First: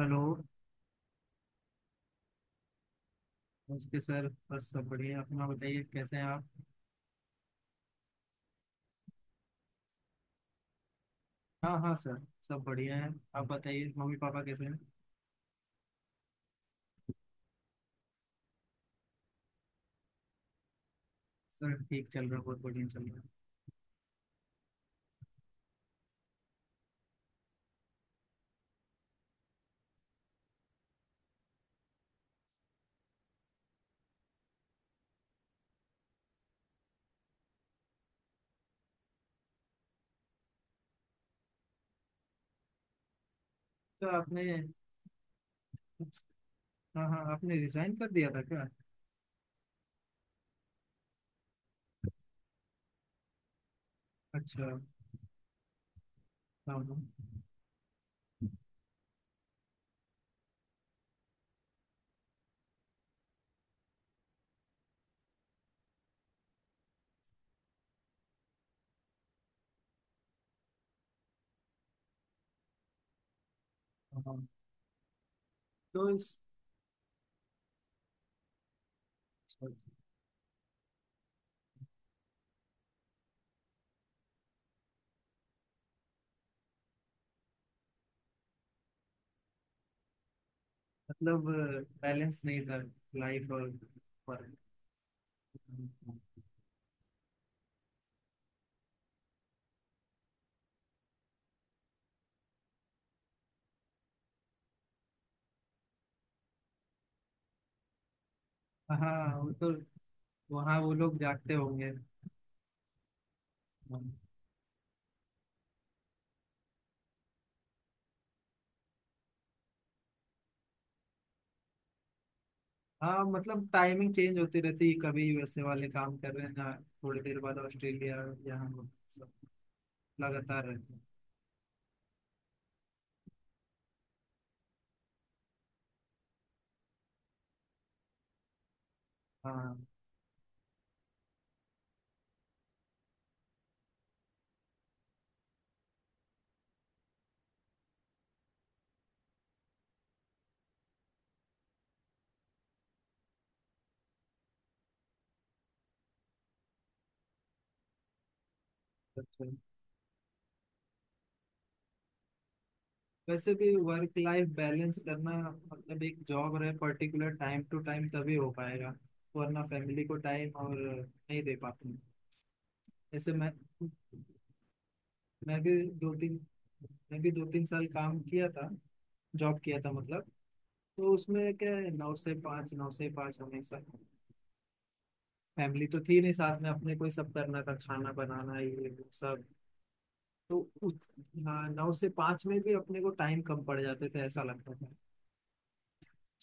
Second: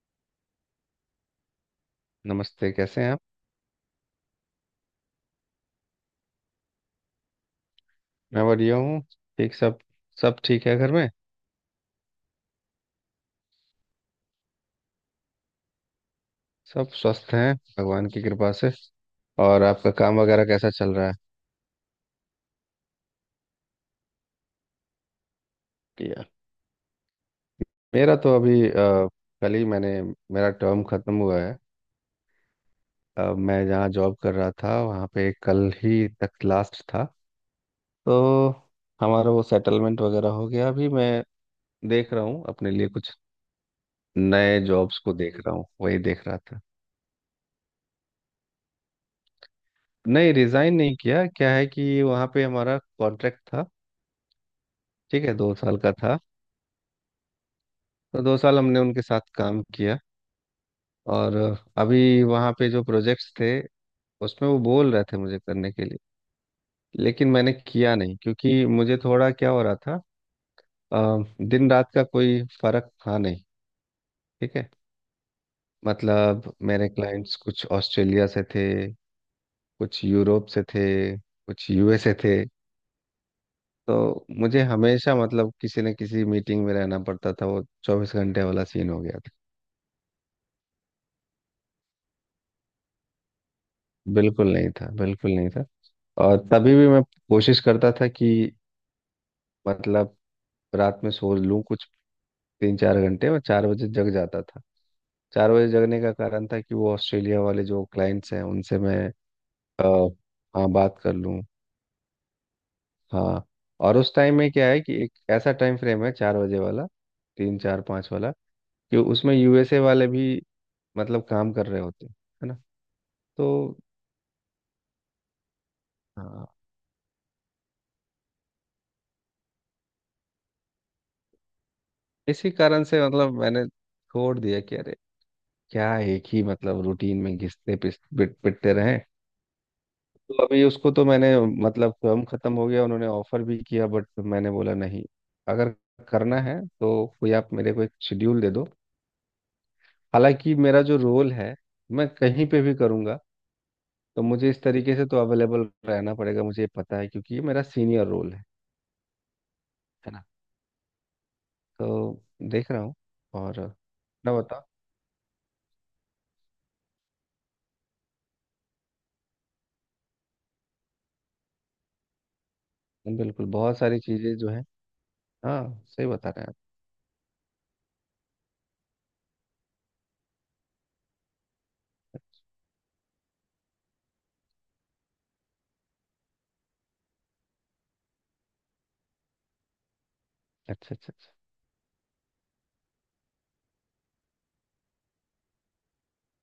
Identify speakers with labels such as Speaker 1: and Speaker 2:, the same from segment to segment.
Speaker 1: Hello.
Speaker 2: नमस्ते। कैसे हैं आप?
Speaker 1: नमस्ते सर, बस सब बढ़िया है। अपना बताइए, कैसे हैं आप?
Speaker 2: मैं बढ़िया हूँ। ठीक सब। सब ठीक है घर में।
Speaker 1: हाँ हाँ सर, सब बढ़िया है। आप बताइए, मम्मी पापा कैसे हैं?
Speaker 2: सब स्वस्थ हैं भगवान की कृपा से। और आपका काम वगैरह कैसा चल रहा है?
Speaker 1: सर ठीक चल रहा है, बहुत बढ़िया चल रहा है।
Speaker 2: किया। मेरा तो अभी कल ही मैंने मेरा टर्म खत्म हुआ है। मैं जहाँ जॉब कर रहा था वहाँ पे कल ही तक लास्ट था। तो हमारा वो सेटलमेंट वगैरह हो गया। अभी मैं देख रहा हूँ अपने लिए कुछ
Speaker 1: तो आपने...
Speaker 2: नए जॉब्स को, देख रहा हूँ वही देख रहा था।
Speaker 1: हाँ हाँ, आपने रिजाइन कर दिया था क्या?
Speaker 2: नहीं, रिजाइन नहीं किया। क्या है कि वहाँ पे हमारा कॉन्ट्रैक्ट था।
Speaker 1: अच्छा।
Speaker 2: ठीक है, 2 साल का था।
Speaker 1: हाँ हाँ हाँ।
Speaker 2: तो 2 साल हमने उनके साथ काम किया। और अभी वहाँ पे जो प्रोजेक्ट्स थे उसमें वो बोल रहे थे मुझे करने के लिए, लेकिन मैंने किया नहीं, क्योंकि मुझे थोड़ा क्या हो रहा था। दिन रात का कोई फर्क था नहीं।
Speaker 1: हाँ।
Speaker 2: ठीक है।
Speaker 1: तो इस...
Speaker 2: मतलब मेरे क्लाइंट्स कुछ ऑस्ट्रेलिया से थे, कुछ यूरोप से थे, कुछ यूएसए थे। तो मुझे हमेशा, मतलब, किसी न किसी मीटिंग में रहना पड़ता था। वो 24 घंटे वाला सीन हो गया था।
Speaker 1: मतलब बैलेंस नहीं था, लाइफ और
Speaker 2: बिल्कुल
Speaker 1: वर्क।
Speaker 2: नहीं था, बिल्कुल नहीं था। और तभी भी मैं कोशिश करता था कि, मतलब, रात में सो लूं कुछ तीन चार घंटे। मैं 4 बजे जग जाता था। 4 बजे जगने का कारण था कि वो ऑस्ट्रेलिया वाले जो क्लाइंट्स हैं उनसे मैं
Speaker 1: हाँ वो तो...
Speaker 2: अ, हाँ
Speaker 1: वहाँ वो
Speaker 2: बात कर
Speaker 1: लोग
Speaker 2: लूँ।
Speaker 1: जागते होंगे।
Speaker 2: हाँ। और उस
Speaker 1: हाँ।
Speaker 2: टाइम में क्या है कि एक ऐसा टाइम फ्रेम है 4 बजे वाला, तीन चार पाँच वाला, कि उसमें यूएसए वाले भी, मतलब, काम कर रहे होते हैं। है ना?
Speaker 1: हाँ, मतलब
Speaker 2: तो
Speaker 1: टाइमिंग चेंज होती रहती है, कभी USA वाले काम कर रहे
Speaker 2: हाँ,
Speaker 1: हैं ना, थोड़ी देर बाद ऑस्ट्रेलिया, या हम लोग, सब लगातार रहते हैं।
Speaker 2: इसी कारण से मतलब मैंने छोड़ दिया कि अरे, क्या एक ही मतलब रूटीन में घिसते पिटते रहे।
Speaker 1: हाँ।
Speaker 2: तो अभी उसको तो मैंने, मतलब, स्वयं खत्म हो गया। उन्होंने ऑफर भी किया बट मैंने बोला नहीं। अगर करना है तो कोई आप मेरे को एक शेड्यूल दे दो। हालांकि मेरा जो रोल है, मैं कहीं पे भी करूँगा। तो मुझे इस तरीके से तो अवेलेबल रहना पड़ेगा, मुझे ये पता है, क्योंकि ये मेरा सीनियर रोल है।
Speaker 1: अच्छा।
Speaker 2: है ना? तो देख रहा हूँ।
Speaker 1: वैसे
Speaker 2: और
Speaker 1: भी वर्क
Speaker 2: ना
Speaker 1: लाइफ
Speaker 2: बताओ।
Speaker 1: बैलेंस करना मतलब एक जॉब रहे पर्टिकुलर, टाइम टू टाइम तभी हो पाएगा। वरना फैमिली को टाइम और नहीं दे पाते हैं।
Speaker 2: हाँ,
Speaker 1: जैसे
Speaker 2: बिल्कुल, बहुत सारी चीज़ें जो है।
Speaker 1: मैं भी
Speaker 2: हाँ, सही
Speaker 1: दो
Speaker 2: बता
Speaker 1: तीन
Speaker 2: रहे हैं आप।
Speaker 1: मैं भी दो तीन साल काम किया था, जॉब किया था मतलब। तो उसमें क्या है, 9 से 5, नौ से पाँच हमेशा। फैमिली तो थी नहीं साथ में, अपने को ही सब करना था, खाना बनाना ये वो सब। तो उस...
Speaker 2: अच्छा, अच्छा, अच्छा।
Speaker 1: हाँ, 9 से 5 में भी अपने को टाइम कम पड़ जाते थे, ऐसा लगता था।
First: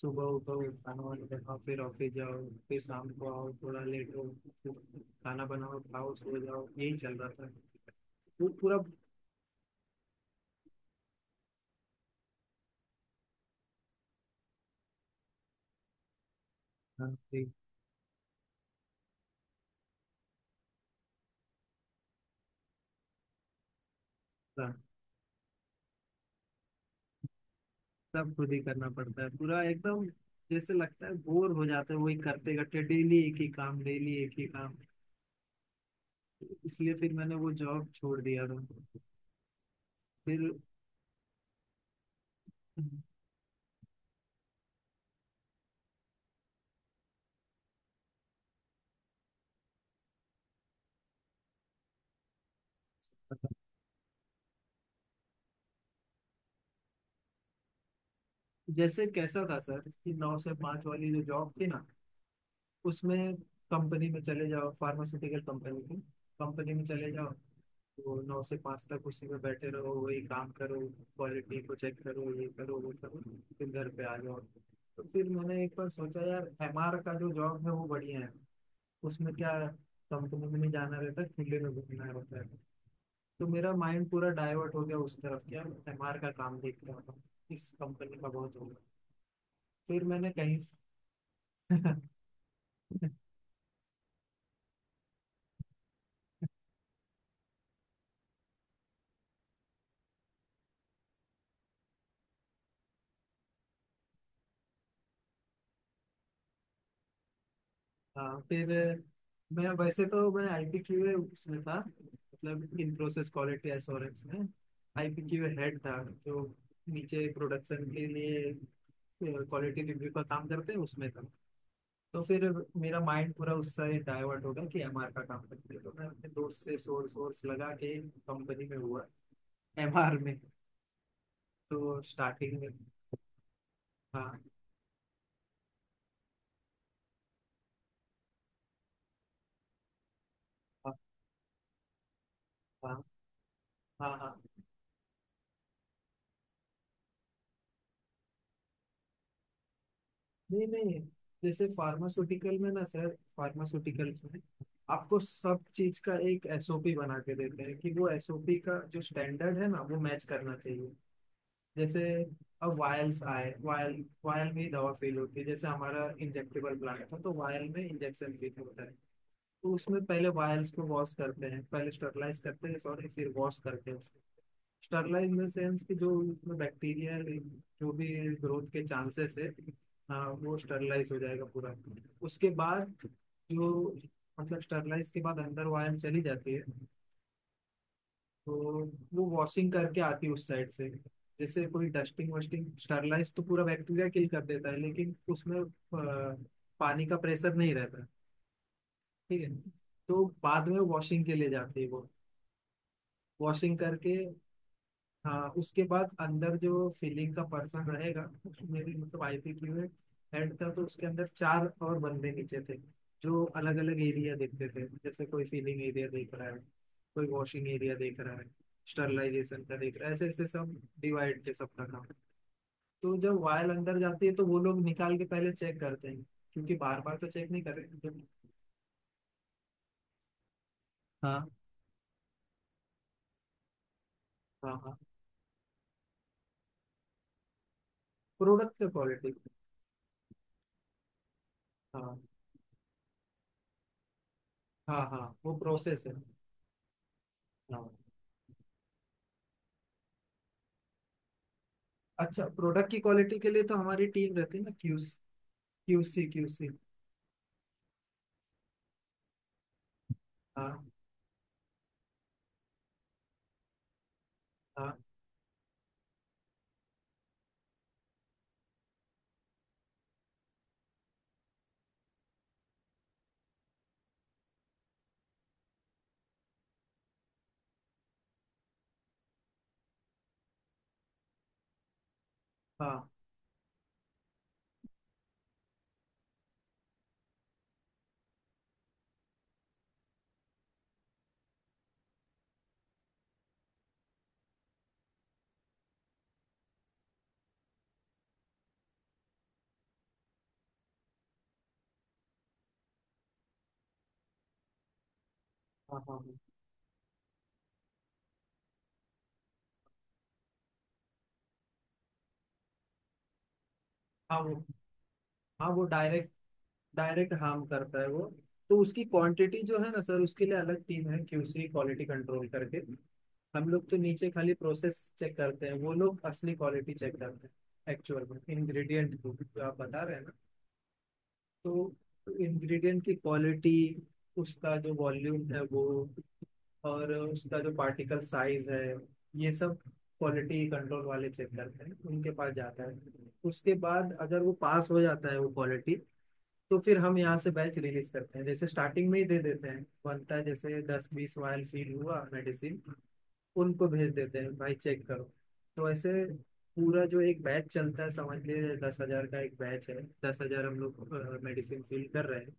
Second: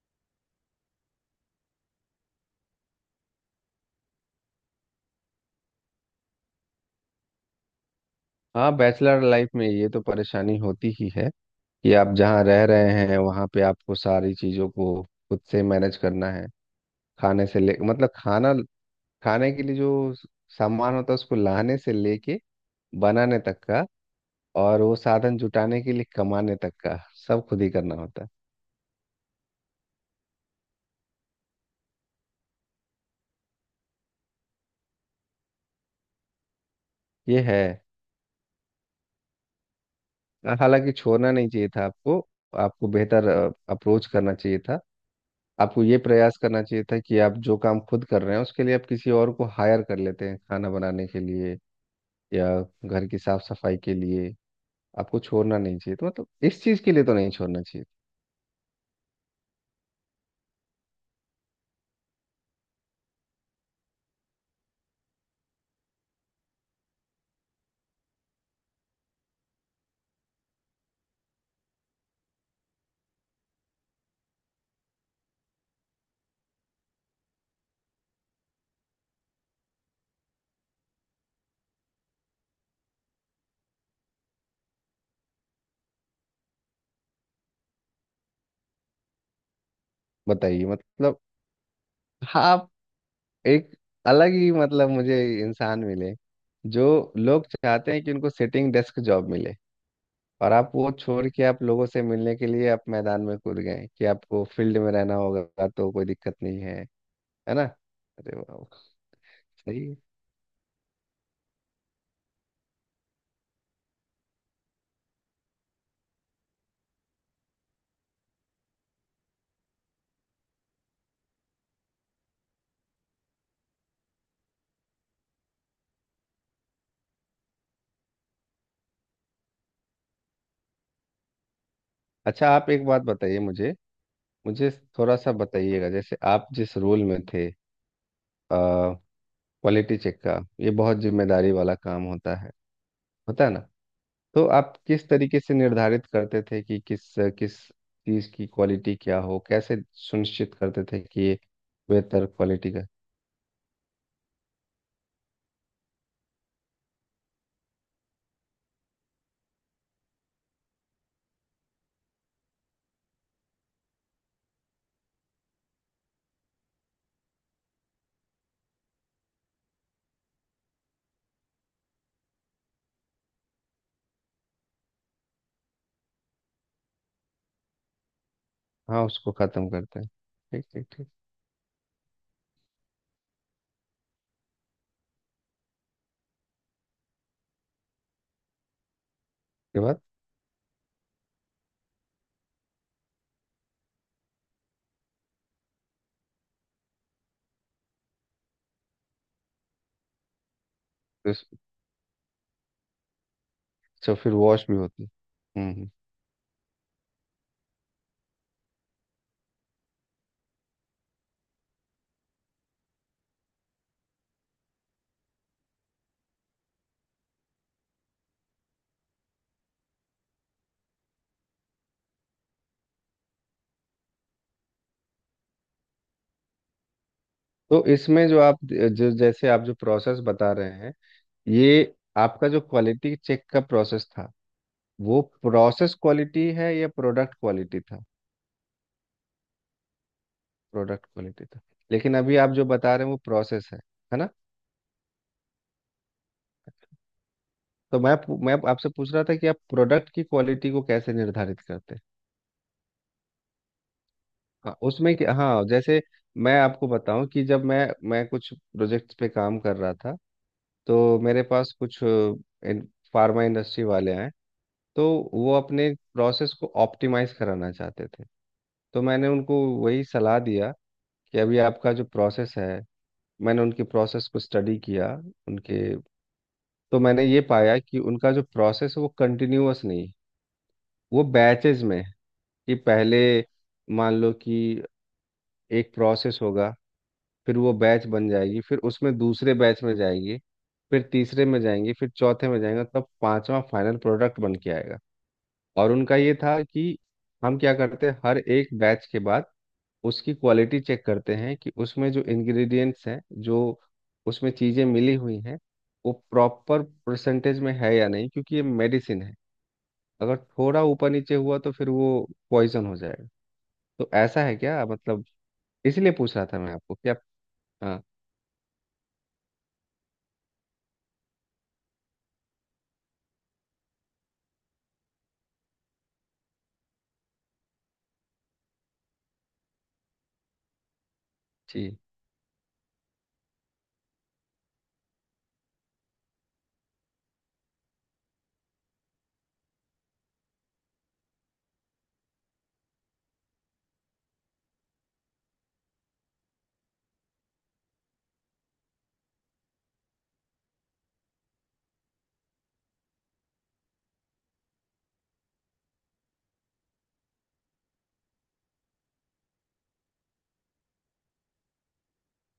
Speaker 1: सुबह उठो, खाना वाना बनाओ, फिर ऑफिस जाओ, फिर शाम को आओ थोड़ा लेट हो, फिर खाना बनाओ, खाओ, सो जाओ, यही चल रहा था। वो
Speaker 2: हाँ,
Speaker 1: पूरा...
Speaker 2: बैचलर लाइफ में ये तो परेशानी होती ही है कि आप जहाँ रह रहे हैं वहाँ पे आपको सारी चीज़ों को खुद से मैनेज करना है।
Speaker 1: हाँ,
Speaker 2: खाने
Speaker 1: ठीक
Speaker 2: से ले, मतलब, खाना खाने के लिए जो सामान होता है उसको लाने से लेके बनाने तक का।
Speaker 1: था।
Speaker 2: और वो साधन जुटाने के लिए कमाने तक का, सब खुद ही करना होता है।
Speaker 1: सब खुद ही करना पड़ता है पूरा एकदम। जैसे लगता है बोर हो जाते हैं, वही करते करते, डेली एक ही काम, डेली एक ही काम। इसलिए फिर मैंने
Speaker 2: ये
Speaker 1: वो
Speaker 2: है।
Speaker 1: जॉब छोड़ दिया था। फिर...
Speaker 2: हालांकि छोड़ना नहीं चाहिए था आपको। आपको बेहतर अप्रोच करना चाहिए था। आपको ये प्रयास करना चाहिए था कि आप जो काम खुद कर रहे हैं उसके लिए आप किसी और को हायर कर लेते हैं, खाना बनाने के लिए या घर की साफ सफाई के लिए। आपको छोड़ना नहीं चाहिए, तो मतलब इस चीज के लिए तो नहीं छोड़ना चाहिए।
Speaker 1: जैसे कैसा था सर कि 9 से 5 वाली जो जॉब थी ना, उसमें कंपनी में चले जाओ, फार्मास्यूटिकल कंपनी थी, कंपनी में चले जाओ, तो 9 से 5 तक उसी में बैठे रहो, वही काम करो, क्वालिटी को चेक करो, ये करो, वो करो, फिर घर पे आ जाओ। तो फिर मैंने एक बार सोचा, यार MR का जो जॉब है वो बढ़िया है। उसमें क्या, कंपनी में नहीं जाना रहता, खुले में घूमना रहता है। तो मेरा माइंड पूरा डाइवर्ट हो गया उस तरफ, क्या MR का काम देखता हूँ, इस कंपनी का बहुत हो... फिर मैंने कहीं
Speaker 2: बताइए,
Speaker 1: से...
Speaker 2: मतलब। हाँ आप, एक अलग ही, मतलब, मुझे इंसान मिले। जो लोग चाहते हैं कि उनको सिटिंग डेस्क जॉब मिले, और आप वो छोड़ के आप लोगों से मिलने के लिए आप मैदान में कूद गए, कि आपको फील्ड में रहना होगा तो कोई दिक्कत नहीं है। है ना? अरे
Speaker 1: हाँ
Speaker 2: वाह!
Speaker 1: फिर... मैं
Speaker 2: सही है।
Speaker 1: वैसे तो मैं IPQ उसमें था, मतलब इन प्रोसेस क्वालिटी एश्योरेंस में। IPQ हेड था जो नीचे प्रोडक्शन के लिए क्वालिटी रिव्यू का काम करते हैं, उसमें था। तो फिर मेरा माइंड पूरा उससे डाइवर्ट हो गया कि MR का काम करते हैं, तो मैं अपने दोस्त से सोर्स सोर्स लगा के कंपनी में हुआ, MR में। तो
Speaker 2: अच्छा,
Speaker 1: स्टार्टिंग में...
Speaker 2: आप एक बात बताइए मुझे।
Speaker 1: हाँ
Speaker 2: मुझे थोड़ा सा बताइएगा, जैसे आप जिस रोल में थे, क्वालिटी चेक का, ये
Speaker 1: हाँ
Speaker 2: बहुत जिम्मेदारी वाला काम होता है।
Speaker 1: हाँ
Speaker 2: होता है ना?
Speaker 1: हाँ हाँ।
Speaker 2: तो आप किस तरीके से निर्धारित करते थे कि किस किस चीज की क्वालिटी क्या हो, कैसे सुनिश्चित
Speaker 1: नहीं
Speaker 2: करते थे
Speaker 1: नहीं,
Speaker 2: कि ये
Speaker 1: जैसे
Speaker 2: बेहतर
Speaker 1: फार्मास्यूटिकल में
Speaker 2: क्वालिटी
Speaker 1: ना
Speaker 2: का?
Speaker 1: सर, फार्मास्यूटिकल्स में आपको सब चीज का एक SOP बना के देते हैं, कि वो SOP का जो स्टैंडर्ड है ना वो मैच करना चाहिए। जैसे अब वायल्स आए, वायल वायल में ही दवा फेल होती है, जैसे हमारा इंजेक्टेबल प्लांट था, तो वायल में इंजेक्शन फेल होता है। तो उसमें पहले वायल्स को वॉश करते हैं, पहले स्टरलाइज करते हैं, सॉरी फिर वॉश करते हैं उसको। स्टरलाइज इन द सेंस कि जो उसमें बैक्टीरिया, जो भी ग्रोथ के
Speaker 2: हाँ, उसको
Speaker 1: चांसेस है।
Speaker 2: खत्म करते हैं।
Speaker 1: हाँ, वो
Speaker 2: ठीक, ठीक, ठीक।
Speaker 1: स्टरलाइज हो जाएगा पूरा। उसके बाद जो... मतलब स्टरलाइज के बाद अंदर वायर चली जाती है, तो वो वॉशिंग
Speaker 2: के
Speaker 1: करके
Speaker 2: बाद।
Speaker 1: आती है उस साइड से। जैसे कोई डस्टिंग वस्टिंग, स्टरलाइज तो पूरा बैक्टीरिया किल कर देता है, लेकिन उसमें पानी का प्रेशर नहीं रहता, ठीक है। तो बाद में वॉशिंग
Speaker 2: तो
Speaker 1: के
Speaker 2: इस-
Speaker 1: लिए जाती है वो, वॉशिंग
Speaker 2: अच्छा,
Speaker 1: करके।
Speaker 2: फिर वॉश भी होती है।
Speaker 1: हाँ,
Speaker 2: हम्म,
Speaker 1: उसके बाद अंदर जो फिलिंग का पर्सन रहेगा, उसमें भी मतलब IPQ है, हेड था, तो उसके अंदर चार और बंदे नीचे थे, जो अलग अलग एरिया देखते थे। जैसे कोई फीलिंग एरिया देख रहा है, कोई वॉशिंग एरिया देख रहा है, स्टरलाइजेशन का देख रहा है, ऐसे ऐसे सब डिवाइड थे सबका काम। तो जब वायल अंदर जाती है तो वो लोग निकाल के पहले चेक करते हैं, क्योंकि बार बार तो चेक नहीं कर
Speaker 2: तो
Speaker 1: रहे
Speaker 2: इसमें जो आप जो जैसे आप जो प्रोसेस बता रहे हैं,
Speaker 1: हाँ
Speaker 2: ये आपका जो क्वालिटी चेक का प्रोसेस था,
Speaker 1: हाँ। हाँ
Speaker 2: वो प्रोसेस क्वालिटी है या प्रोडक्ट क्वालिटी था?
Speaker 1: प्रोडक्ट का क्वालिटी।
Speaker 2: प्रोडक्ट क्वालिटी था, लेकिन
Speaker 1: हाँ
Speaker 2: अभी आप जो बता रहे हैं वो प्रोसेस है। है ना?
Speaker 1: हाँ हाँ वो प्रोसेस है। हाँ।
Speaker 2: तो मैं आपसे पूछ रहा था कि आप प्रोडक्ट की क्वालिटी को कैसे निर्धारित करते हैं।
Speaker 1: अच्छा, प्रोडक्ट की क्वालिटी के लिए तो हमारी टीम रहती है ना,
Speaker 2: हाँ
Speaker 1: क्यूस
Speaker 2: उसमें कि, हाँ जैसे
Speaker 1: क्यूसी
Speaker 2: मैं
Speaker 1: क्यूसी
Speaker 2: आपको बताऊं, कि जब मैं कुछ प्रोजेक्ट्स पे काम कर रहा था,
Speaker 1: हाँ
Speaker 2: तो मेरे पास कुछ फार्मा इंडस्ट्री वाले आए।
Speaker 1: हाँ
Speaker 2: तो वो अपने प्रोसेस को ऑप्टिमाइज कराना चाहते थे। तो मैंने उनको वही सलाह दिया कि अभी आपका जो प्रोसेस है, मैंने उनके प्रोसेस को स्टडी किया उनके। तो मैंने ये पाया कि उनका जो प्रोसेस है वो कंटिन्यूअस नहीं है, वो बैचेज में है। कि
Speaker 1: हाँ
Speaker 2: पहले, मान लो कि एक प्रोसेस होगा, फिर वो बैच बन जाएगी, फिर उसमें दूसरे बैच में जाएंगे, फिर तीसरे में जाएंगे, फिर चौथे में जाएंगे, तब पांचवा फाइनल प्रोडक्ट बन के आएगा। और उनका ये था कि हम क्या करते हैं, हर एक बैच के बाद उसकी क्वालिटी चेक करते हैं कि उसमें जो इंग्रेडिएंट्स हैं, जो उसमें चीज़ें मिली हुई हैं,
Speaker 1: हाँ
Speaker 2: वो
Speaker 1: हाँ हाँ।
Speaker 2: प्रॉपर परसेंटेज में है या नहीं, क्योंकि ये मेडिसिन है। अगर थोड़ा ऊपर नीचे हुआ तो फिर वो पॉइजन हो जाएगा। तो
Speaker 1: हाँ
Speaker 2: ऐसा
Speaker 1: वो...
Speaker 2: है क्या, मतलब?
Speaker 1: हाँ वो
Speaker 2: इसीलिए
Speaker 1: डायरेक्ट...
Speaker 2: पूछ रहा था मैं आपको कि आप,
Speaker 1: डायरेक्ट हार्म करता
Speaker 2: हाँ।
Speaker 1: है वो। तो उसकी क्वांटिटी जो है ना सर, उसके लिए अलग टीम है, QC, क्वालिटी कंट्रोल करके। हम लोग तो नीचे खाली प्रोसेस चेक करते हैं, वो लोग असली क्वालिटी चेक करते हैं एक्चुअल में, इंग्रेडिएंट को, जो आप बता रहे हैं ना। तो
Speaker 2: जी।
Speaker 1: इंग्रेडिएंट की क्वालिटी, उसका जो वॉल्यूम है वो, और उसका जो पार्टिकल साइज है, ये सब क्वालिटी कंट्रोल वाले चेक करते हैं, उनके पास जाता है। उसके बाद अगर वो पास हो जाता है वो क्वालिटी, तो फिर हम यहाँ से बैच रिलीज करते हैं। जैसे स्टार्टिंग में ही दे देते हैं, बनता है, जैसे 10 20 वायल फील हुआ मेडिसिन, उनको भेज देते हैं भाई चेक करो। तो ऐसे पूरा जो एक बैच चलता है, समझ लीजिए 10,000 का एक बैच है, 10,000 हम लोग मेडिसिन फिल कर रहे हैं।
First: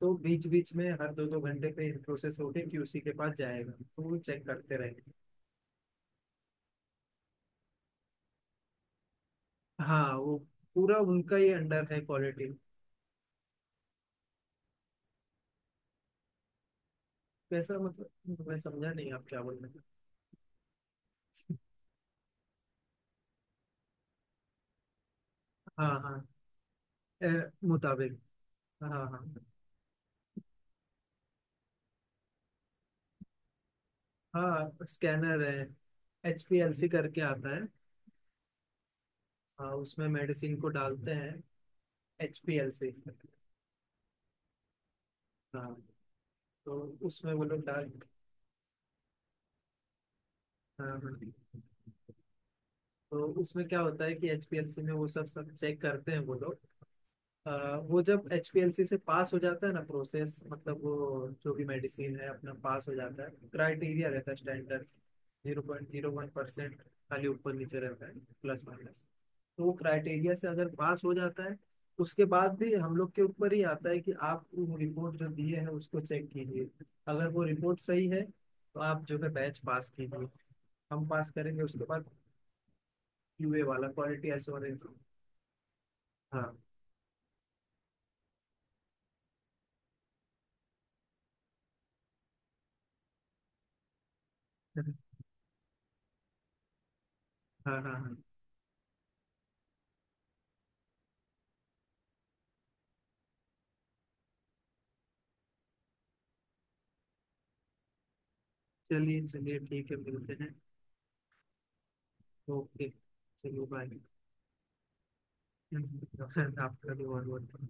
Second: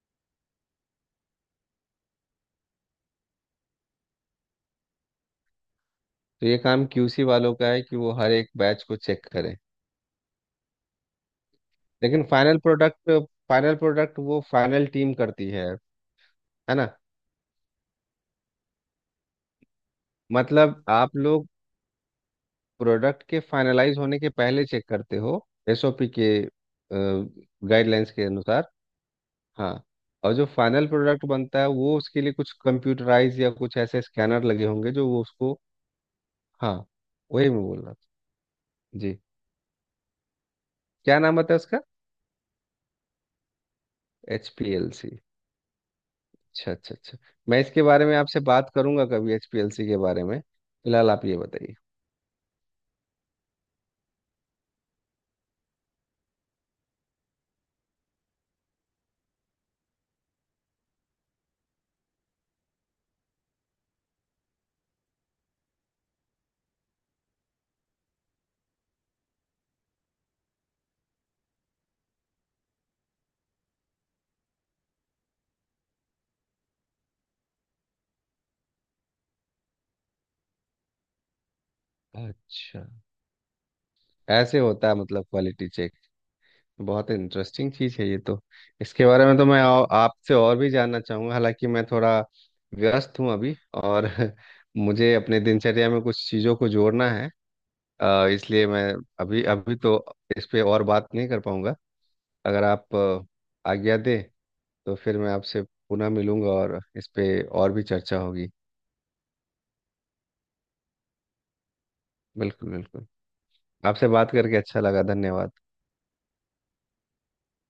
Speaker 1: तो बीच बीच में हर 2 2 घंटे पे प्रोसेस होके QC के पास जाएगा, तो वो चेक करते रहेंगे।
Speaker 2: तो ये काम क्यूसी वालों का है कि वो हर एक बैच को चेक करें।
Speaker 1: हाँ वो... पूरा उनका ही अंडर है
Speaker 2: लेकिन
Speaker 1: quality.
Speaker 2: Final product, final product वो फाइनल टीम करती है। है ना?
Speaker 1: कैसा? मतलब मैं समझा नहीं, आप क्या बोल रहे हैं?
Speaker 2: मतलब आप लोग प्रोडक्ट के फाइनलाइज होने के पहले चेक करते हो,
Speaker 1: हाँ
Speaker 2: एसओपी
Speaker 1: हाँ।
Speaker 2: के
Speaker 1: ए,
Speaker 2: गाइडलाइंस
Speaker 1: मुताबिक।
Speaker 2: के अनुसार।
Speaker 1: हाँ हाँ।
Speaker 2: हाँ। और जो फाइनल प्रोडक्ट बनता है वो, उसके लिए कुछ कंप्यूटराइज या कुछ ऐसे स्कैनर लगे
Speaker 1: हाँ,
Speaker 2: होंगे जो वो
Speaker 1: स्कैनर
Speaker 2: उसको?
Speaker 1: है, एच पी एल
Speaker 2: हाँ,
Speaker 1: सी करके
Speaker 2: वही
Speaker 1: आता
Speaker 2: मैं
Speaker 1: है।
Speaker 2: बोल रहा था। जी।
Speaker 1: हाँ उसमें मेडिसिन को डालते
Speaker 2: क्या नाम
Speaker 1: हैं।
Speaker 2: बताया उसका?
Speaker 1: एच पी एल से।
Speaker 2: HPLC।
Speaker 1: हाँ।
Speaker 2: अच्छा,
Speaker 1: तो
Speaker 2: अच्छा, अच्छा।
Speaker 1: उसमें वो
Speaker 2: मैं
Speaker 1: लोग
Speaker 2: इसके
Speaker 1: डाल...
Speaker 2: बारे में आपसे बात करूंगा कभी, एचपीएलसी के बारे में।
Speaker 1: हाँ
Speaker 2: फिलहाल
Speaker 1: हाँ।
Speaker 2: आप ये बताइए।
Speaker 1: तो उसमें क्या होता है कि HPLC में वो सब सब चेक करते हैं वो लोग। वो जब HPLC से पास हो जाता है ना प्रोसेस, मतलब वो जो भी मेडिसिन है अपना पास हो जाता है, क्राइटेरिया रहता है स्टैंडर्ड। 0.01% खाली ऊपर नीचे रहता है, प्लस माइनस। वो क्राइटेरिया से अगर पास हो जाता है, उसके बाद भी हम लोग के ऊपर ही आता है कि आप वो रिपोर्ट जो दिए हैं उसको चेक कीजिए। अगर वो रिपोर्ट सही है तो आप जो है बैच पास कीजिए। हम पास करेंगे उसके बाद,
Speaker 2: अच्छा,
Speaker 1: QA वाला, क्वालिटी
Speaker 2: ऐसे
Speaker 1: एश्योरेंस।
Speaker 2: होता है मतलब क्वालिटी चेक।
Speaker 1: हाँ
Speaker 2: बहुत इंटरेस्टिंग चीज़ है ये तो। इसके बारे में तो मैं आपसे और भी जानना चाहूंगा, हालांकि मैं थोड़ा व्यस्त हूँ अभी। और मुझे अपने दिनचर्या में कुछ चीज़ों को जोड़ना है।
Speaker 1: हाँ हाँ हाँ।
Speaker 2: इसलिए मैं अभी अभी तो इस पे और बात नहीं कर पाऊंगा। अगर आप आज्ञा दें, तो फिर मैं आपसे पुनः मिलूंगा और इस पे और भी चर्चा होगी।
Speaker 1: चलिए चलिए, ठीक है, मिलते हैं।
Speaker 2: बिल्कुल,
Speaker 1: ओके।
Speaker 2: बिल्कुल।
Speaker 1: चलिए बाय।
Speaker 2: आपसे बात करके अच्छा लगा, धन्यवाद।
Speaker 1: आपका भी बहुत बहुत।